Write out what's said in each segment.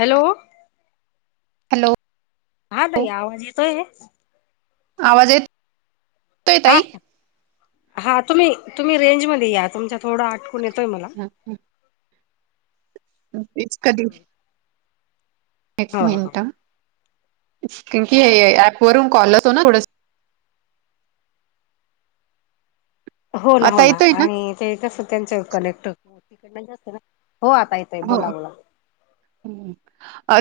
Hello. Hello हा ताई आवाज येतोय. आवाज येते. हा हा तुम्ही तुम्ही रेंज मध्ये या, तुमच्या थोडा आटकून येतोय मला. [unintelligible] तेच कधी एक हो हो मिनटं कि ऍप वरून कॉल येतो ना. थोडस हो ना हो आता ना येतोय आणि ते कसं त्याचं कलेक्ट तिकडणं जास्त ना, हो आहे. हो हो.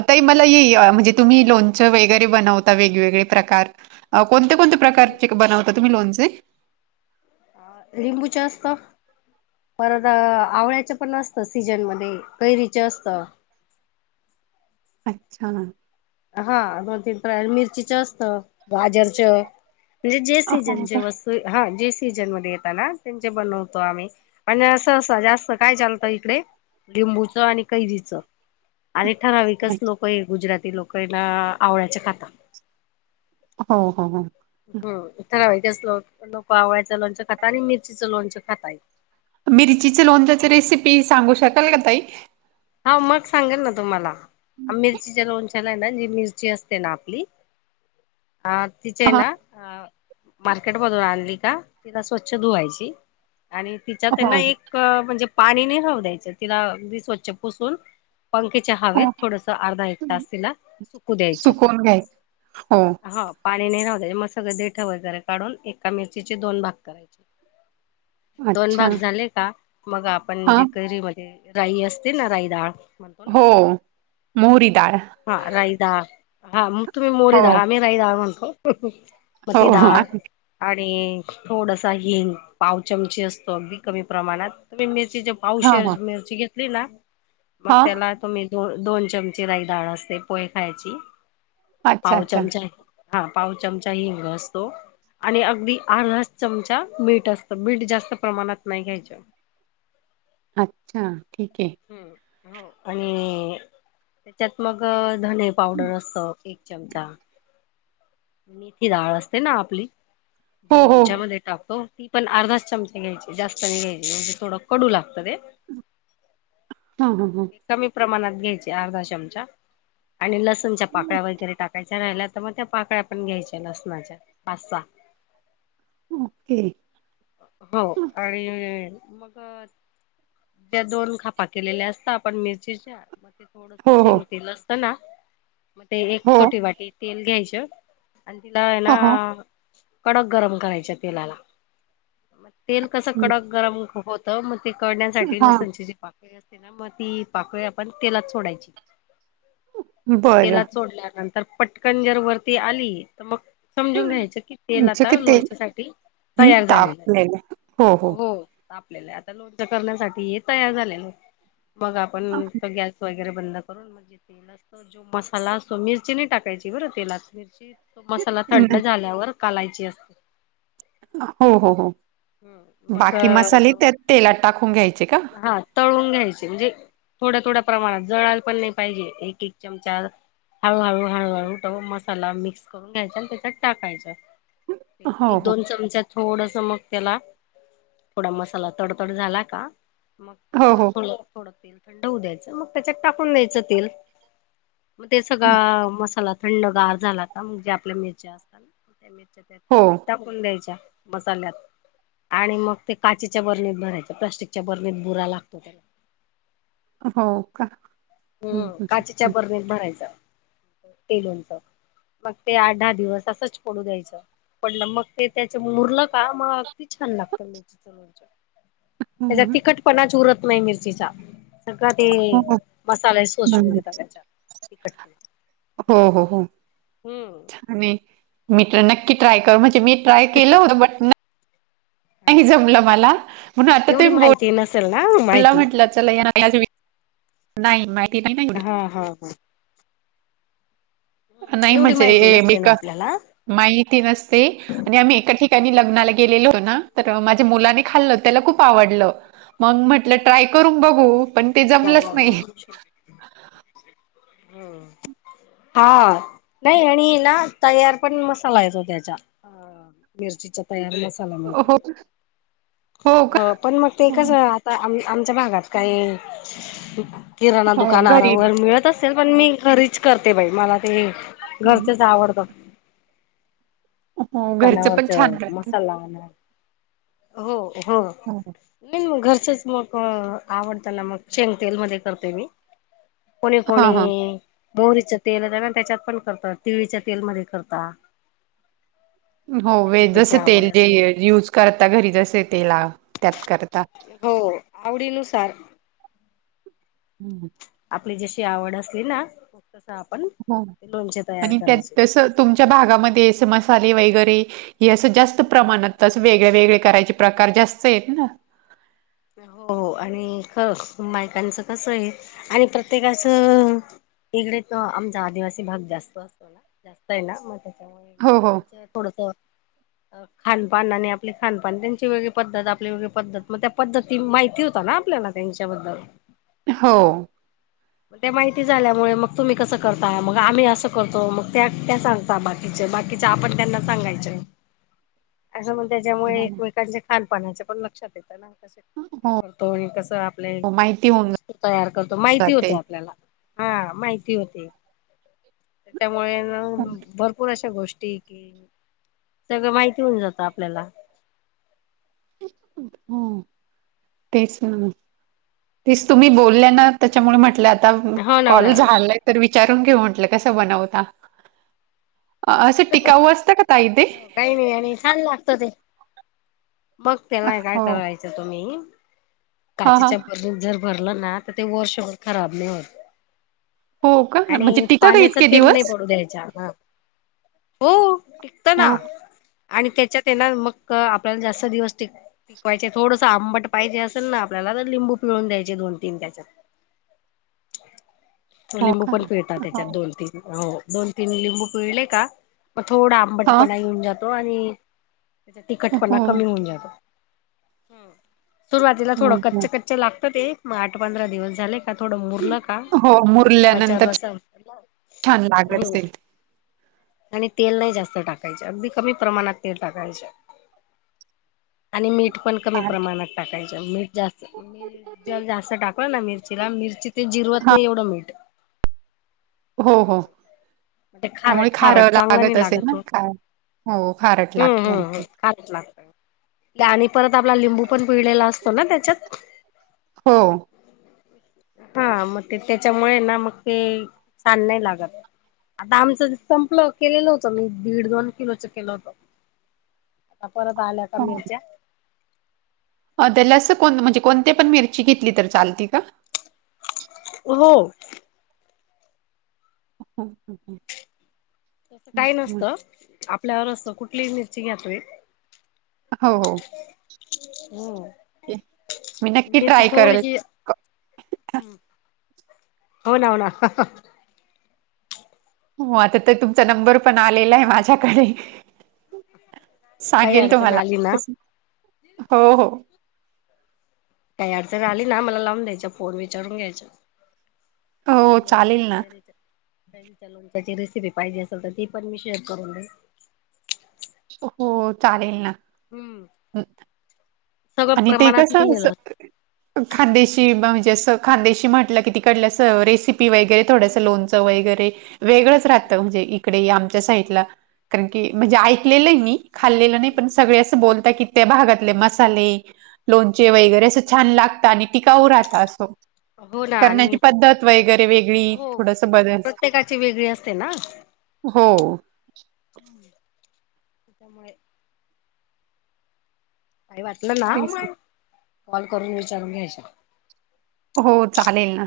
ताई मला ये म्हणजे तुम्ही लोणचं वगैरे बनवता वेगवेगळे प्रकार. आव कोणतेकोणते प्रकारचे बनवता, तुम्ही लोणचे. अ लिंबूचे असतं. परत आवळ्याचं पण असतं सीजनमध्ये, कैरीच असत. अच्छा. हा दोन तीन प्रकार मिरचीच असतं, गाजरच म्हणजे जे हो सीजनचे हा जे सीझनमध्येध् येत ना त्यांचे बनवतो आम्ही. आणि असं-असं जास्त काय चालतं इकडे लिंबूचं आणि कैरीच. आणि ठराविकच का लोक हे गुजराती लोक यना आवळ्याच खातात. हो- हो. हम ठराविक कस लोक आवळ्याचं लोणच खातात, आणि मिरचीचं लोणच खातात. मिरचीचे लोणच्याची रेसिपी सांगू शकाल का ताई. हाव मग सांगेल ना तुम्हाला, मिरचीच्या लोणच्या त्येला य ना मिरची असते ना आपली, हा ह तिचेयना अ मार्केटमधून आणली का तिला स्वच्छ धुवायची. आणि तिच्यात हो येना एक म्हणजे पाणी नाही राहू द्यायचं, तिला अगदी स्वच्छ पुसून पंखेच्या हवेत हो थोडस अर्धा एक तास तिला सुकू द्यायचं. सुकवून घ्यायच. हो. हा पाणी नाही राहू द्यायच, मग सगळं देठ वैगेरे काढून एका मिरचीचे दोन भाग करायचे. दोन अच्छा भाग झाले का, मग आपण हा जे करीमध्ये राई असत तिना राईडाळ. हो मोहरीडाळ. हा राई डाळ, हा मग तुम्ही मोहरी हो, डाळ आम्ही राई डाळ म्हणतो. मग हो, ती हो, डाळ आहे. आणि थोडसा हिंग पाव चमची असतो अगदी कमी प्रमाणात. तेही मिर्चीच्या हो, हो, पावशेर मिरची घेतली ना मग हा त्याला तुम्ही दोन-दोन चमचे राई डाळ असते, पोहे खायची अच्छा, पाव अच्छा, चमचा हा पाव चमचा हिंग असतो. आणि अगदी अर्धाच चमचा मीठ असत, मीठ जास्त प्रमाणात नाही घ्यायच. अच्छा ठीक आहे. हं, हो आणि त्याच्यात मग धने पावडर असत. एक चमचा मेथी डाळ असते ना आपली हो, जी हो, लोणच्यामध्ये टाकतो ती. पण अर्धाच चमच्या घ्यायचे जास्त नाही घ्यायचे म्हणजे थोडं कडू लागतं ते. हा ह हा. कमी प्रमाणात घ्यायचे अर्धा चमचा. आणि लसणच्या पाकळ्या वगैरे टाकायच्या राहिल्या तर मग त्या पाकळ्या पण घ्यायच्या लसणाच्या. पाच सहा ओके. हो आणि मग. त्या दोन खापा केलेल्या असतात आपण मिरचीच्या मग ते थोडस हो, शेंग तेल असत ना. मग [unintelligible] ते एक हो, छोटी वाटी तेल घ्यायच आणि तिला आहे हो, हो. ना. कडक गरम करायच तेलाला मग तेल कसं हं. कडक गरम होत. तर मग ते कळण्यासाठी हा लसणची जी पाकळी असते ना मग ती पाकळी आपण तेलात सोडायची. बरं. तेलात सोडल्यानंतर पटकन जर वरती आली तर मग समजून घ्यायचं कि तेल म्हणजे कि आता ते लोणच्यासाठी. तयार झालेलं आहे हो. आपल्याला आता लोणच करण्यासाठी हे तयार झालेलं आहे मग आपण गॅस [inaudible] वगैरे बंद करून म्हणजे तेल असतो जो मसाला असतो मिरची नाही टाकायची बर तेलात मिरची. मसाला थंड झाल्यावर कालायची असते. हो हो हो हम्म बाकी मग मसाले तो त्यात तेलात टाकून घ्यायचे का. हा तळून घ्यायचे म्हणजे थोड्या थोड्या प्रमाणात जळाल पण नाही पाहिजे एक एक चमचा हळूहळू हळूहळू मसाला मिक्स करून घ्यायचा आणि त्याच्यात टाकायच. हो, एक हो, दोन चमच्यात थोडस मग त्याला थोडा मसाला तडतड झाला का मग हो, हो, थोड थोडं तेल थंड होऊ द्यायचं मग त्याच्यात टाकून द्यायचं तेल. मग ते सगळा हं. मसाला थंड गार झाला का जे आपल्या मिरच्या असतात ना त्या मिरच्या त्या. होा. टाकून द्यायच्या मसाल्यात आणि मग ते काचेच्या बरणीत भरायच्या प्लास्टिक. त्याच्या बरणीत बुरा लागतो. हो का. हं, हम्म हं, काचेच्या हं. बरणीत भरायच ते लोणचं मग ते आठ दहा दिवस असंच पडू द्यायचं. पण नमक ते त्याच मुरलं का मला अगदी छान लागतं मिचीचण. हो, [unintelligible] त्याचा तिखटपणाच उरत नाही मिरचीचा सगळ ते. हो, हो, मसाले शोषून घेतात. हो हो हो. हम्म मी मी तर नक्की हा ट्राय कर म्हणते मी ट्राय केलं होत बट. नाही हा जमलं मला म्हणून आता ते एवढी माहिती नसेल ना बोलला [unintelligible] माहिती म्हटलं. चला नाज [unintelligible] नाही माहिती नाही ए. हा हा हा. नाही एवढी माहिती म्हणजे मी नसते ना [unintelligible] आपल्याला माहिती नसते आणि आम्ही एका ठिकाणी लग्नाला. केलेलं होतं माझ्या मुलाने खाल्लं त्याला खूप आवडलं मग [unintelligible] म्हटलं आपण ट्राय करून बघू, पण ते जमलंच नाही. हा नाही आणि ना तयार पण मसाला येतो त्याचा. मिरचीचा तयार मसाला मिळत. हो हो का पण मग ते कस. पाय आम आमच्या भागात काही किराणा हो दुकानहार घरी वगैरे मिळते मिळते पण मी घरीच करते बाई मला ते घरचेच आवडतात हो घरचं पण दुकानावरच छान राहत मसाला आणा. हो हो हा हा नाही घरचच मग आवडतं ना मग शेंग तेल मध्ये करते मी. कोणी हा कोणी हा मोहरीच तेल हायना त्याच्यात पण करत तिळीच्या तेलमध्ये करतात हो व्हय जस त्याची तेल आवड जे असेल यूज करता घरी जसे तेल त्यात करता हो आवडी नुसार हम. हम आपली जशी आवड असली ना तस आपण हो लोणचे तयार आणि त्यात करायचे. तसं तुमच्या भागामध्ये असे मसाले वगैरे. हे असं जास्त प्रमाणात असं वेगळे वेगळे करायचे प्रकार जास्त आहेते ना. हो हो आणि ख बायकांचं कस आहे आणि प्रत्येकाचं. इकडे त आमचा आदिवासी भाग जास्त असतो ना जास्त आहे ना म ते हो हो. थोडस खानपान आणि आपले खानपान त्यांची वेगळी पद्धत आपली वेगळी पद्धत म त्या पद्धती माहिती होता ना आपल्याला त्यांच्याबद्दल हो. म त्या माहिती झाल्यामुळे मग तुम्ही कसं करता मग आम्ही असं करतो मग त्या त्या सांगता बाकी बाकीच आपण त्यांना सांगायचं [inaudible] असं मग त्याच्यामुळे हो एकमेकांच्या खान पानाच पण लक्षात येत ना. कसे करतो. आणि कसं आपले हो माहिती होऊन वस्तू तयार करतो माहिती होते जाते. आपल्याला. हा माहिती होती त्यामुळे ना भरपूर आशा आशा गोष्टी सगळं माहिती होऊन जातं आपल्याला. [inaudible] तेच ना तेच तुम्ही बोलल्या ना. त्याच्यामुळे म्हंटलं आता हो ना हो कॉल ना हो ना झालाय तर तर विचारून घेऊ म्हटलं कस बनवता आस टिकाव असतं का ताई ते. हो काही नाही आणि छान लागत ते. मग तेव्हा काय हो करायचं तुम्ही. हा हा काचेच्या भरणीत जर भरलं ना त ते वर्षभर खराब नाही होत. हो का म्हणजे आणि टिकतं का पाण्याचा इतके थेब नाही दिवस? पडू द्यायच्या. हा हो टिकत हो ना. आणि त्याच्यात हाय मग आपल्याला जास्त दिवस टिक टिकवायचे थोडसं आंबट पाहिजे असल असल ना आपल्याला तर लिंबू पिळून द्यायचे दोन तीन त्याच्यात. हो लिंबू पण पिळता त्याच्यात हा दोन तीन हो दोन तीन लिंबू पिळले का म थोडं आंबट आंबटपणा येऊन जातो आणि त्याचा हो हो तिखटपणा कमी होऊन जातो. हम. सुरुवातीला थोडं हो. कच्च कच्च लागत ते मग आठ पंधरा दिवस झाले. की थोडं मुरलं का हो, म लिंबाच्या मुरल्यानंतर रसा छान लागत असेल. [inaudible] आणि तेल नाही जास्त टाकायच अगदी कमी प्रमाणात तेल टाकायच. आणि मीठ पण कमी प्रमाणात टाकायचे मीठ जास्ती [inaudible] मीठ जर जास्ती जास्त टाकलं ना मिरचीला मिरची ते जिरवत हा नाही एवढं मीठ. हो हो. हम्म. ते त्यामुळे खारट खार खारट चांगला लागत नाही असेल ना मग खार. हो खारट लागत ते आतला ते आणि परत आपला लिंबू पण पिळलेला असतो ना त्याच्यात. हो. हा मग ते त्याच्यामुळे ना, मग ते छान नाई लागत. आता आमचं संपलं, केलेलं होतं मी, दीड दोन किलोचं केलं होतं. आता परत आल्या का मिरच्या? अं त्याला असं कोण, म्हणजे कोणते पण मिरची घेतली तर चालती का? अं हो. [inaudible] तसं काई तेच मग. नसतं, आपल्यावर असतं, कुठलीही मिरची घ्या तुम्ही. अं, हो. हो, ओके. मी नक्की मिची ट्राय करेल. थोडीशी क हं, होना, होना. हो, आता तर तुमचा नंबर पण आलेला ए माझ्याकडे. काही सांगेल अडचण तुम्हाला, आली ना कसं, हो हो. काई अडचण आली ना, मला लावून द्यायचा फोन, विचारून घ्यायचं. तुम्हाला हो लो चालेल ना. कैरीचं कैरीच्या लोणच्याची रेसिपी पाहिजे असल तर, ती पण मी शेअर करून देईल. हो, चालेल ना. हम्म. सगळं आणि ते प्रमाणात कसं असं? लिहिलेलं खान्देशी बा म्हणजे असं, खांदेशी म्हटलं की तिकडलं असं रेसिपी वगैरे, थोडसं लोण -चं वगैरे वेगळंच राहतं म्हणजे इकडे आमच्या साईटला. कारण की, म्हणजे ऐकलेलं ए मी. खाल्लेलं नाई. पण सगळे अस बोलता की त्या भागातले मसाले, लोणचे वगैरे असं छान लागता आणि टीकाऊ राहता असं. असतं. हो ना आणि करण्याची पद्धत वगैरे वेगळी, हो थोडसं बदल. प्रत्येकाची वेगळी असते ना हो. [inaudible] त्यामुळे काई वाटलं ना, [unintelligible] कॉल करून विचारून घ्यायचं हो, चालेल ना,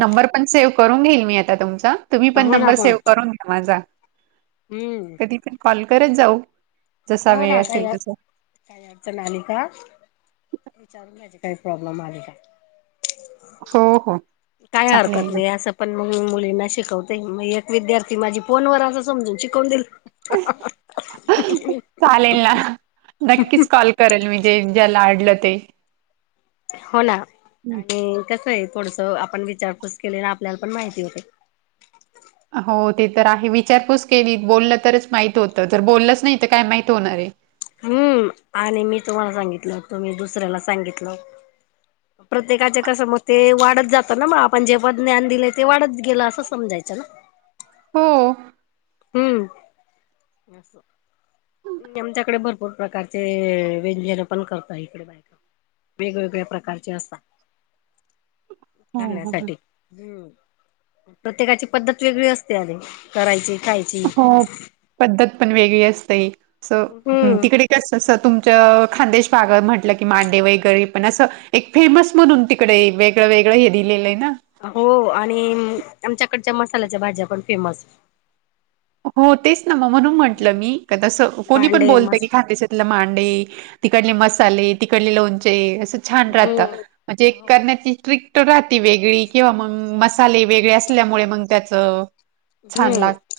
नंबर पण सेव करून घेईल मी आता तुमचा तुम्ही पण हो ना नंबर हो ना सेव करून घ्या माझा, हम्म कधी पण कॉल करत जाऊ जसा हो वेळ ना, काई असेल तसा काई अडचण आली का, विचारून घ्यायचे काई प्रॉब्लेम आले का हो हो काय चालेल हरकत ना नई असं - पण मग मुलींना शिकवते. मग एक विद्यार्थी माझी फोन वर असं समजून शिकवून दिलं चालेल ना, नक्कीच कॉल करल मी ते ज्याला अडलं ते. हो ना, आणि कसं ए, थोडसं आपण विचारपूस केली ना आपल्याला पण माहिती होते. हो, ते तर आहे. विचारपूस केली, बोललं तरच माहित होतं. जर बोललंच नाही तर काय माहित होणार ए? हम्म, आणि मी तुम्हाला सागितलं तुम्ही दुसऱ्याला सागितलं [inaudible] प्रत्येकाचे कसं मग ते, वाढत जातं ना, म आपण जे पण ज्ञान दिलंय ते वाढत गेलं असं समजायचं ना हो. हम्म [inaudible] असं. आमच्याकडे भरपूर प्रकारचे, व्यंजनं पण करता इकडं बायका. वेगवेगळ्या प्रकारचे असता, हो हो खाण्यासाठी हम्म प्रत्येकाची पद्धत वेगळी असते अरे करायची खायची. हो पद्धत पण वेगळी असते असं हम्म तिकडे कसं तु मच खान्देश पागळ म्हटलं की मांडे वगैरे पण असं एक फेमस म्हणून तिकडे वेगळं वेगळं हे दिलेलं येना. हो आणि आमच्याकडच्या मसाल्याच्या भाज्या पण फेमस. हो तेच ना मग म्हणून म्हटलं मी हम्म का तसं कोणी पण मांडे बोलत की मस्त खान्देशात ल मांडे तिकडले मसाले तिकडले लोणचे असं छान राहतं. म्हणजे हम्म हो करण्याची ट्रिक राहती वेगळी किंवा मग मसाले वेगळे असल्यामुळे मग त्याच, छान लाग हम्म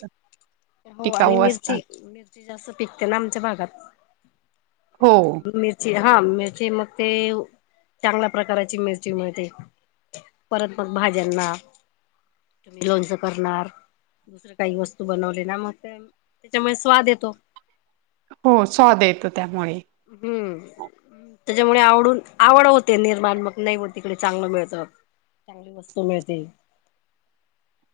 हो आणि मिरची मिरची जास्त पिकते ना आमच्या भागात. हो मिरची हा मिरची मग ते, चांगल्या प्रकाराची मिरची मिळते. परत मग भाज्यांना, तुम्ही लोणच करणार दुसरे काही वस्तू बनवले. त्याच्यामुळे स्वाद येतो. हो स्वाद येतो त्यामुळे. हम्म त्याच्यामुळे आवडून आवड होते निर्माण मग नाही हो तिकडे चांगलं मिळत. चांगली वस्तू मिळते.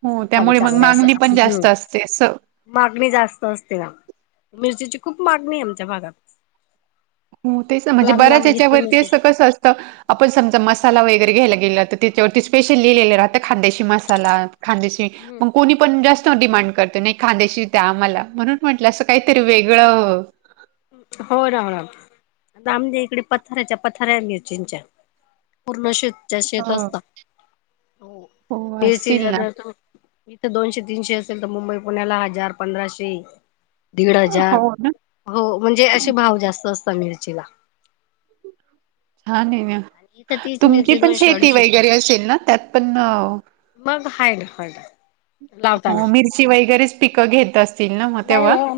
हो मसाले त्यामुळे मग चांगले मागणी पण असं जास्त असते असं. मागणी जास्त असते ना, मिरचीची खूप मागणी ये आमच्या भागात. हो तेच ना खूप म्हणजे लांब बऱ्याच लांब घेतली याच्यावरती मिरची असं कसं अस त आपण समजा मसाला वगैरे घ्यायला गेलं तर त्याच्यावरती स्पेशल लिहिलेलं राहतं खांन्देशी मसाला खांन्देशी मग कोणी पण जास्त डिमांड करतो नाही खांन्देशी त्या आम्हाला म्हणून म्हंटलं असं काहीतरी वेगळं. हो राहु राहु आता आमच्या इकडे पथाराच्या पथाऱ्या येत मिरचींच्या. पूर्ण स्वच्छ शेत हो. असत, हो असतील ना [unintelligible] इथ दोनशे तीनशे असेल तर मुंबई पुण्याला हजार पंधराशे, दीड हजार. हो ना हो म्हणजे अशे भाव जास्त असतात मिरचीला. हा नाही ना, आणि इथं तीच तुमची मिरची पण दोनशे शेती अडीचशे रुपये वगैरे असेल ना त्यात पण, मग हाय ना हाय ना. लावताना अं मिरची वगैरेच पिक घेत असतील ना मग नाही तेव्हा? हो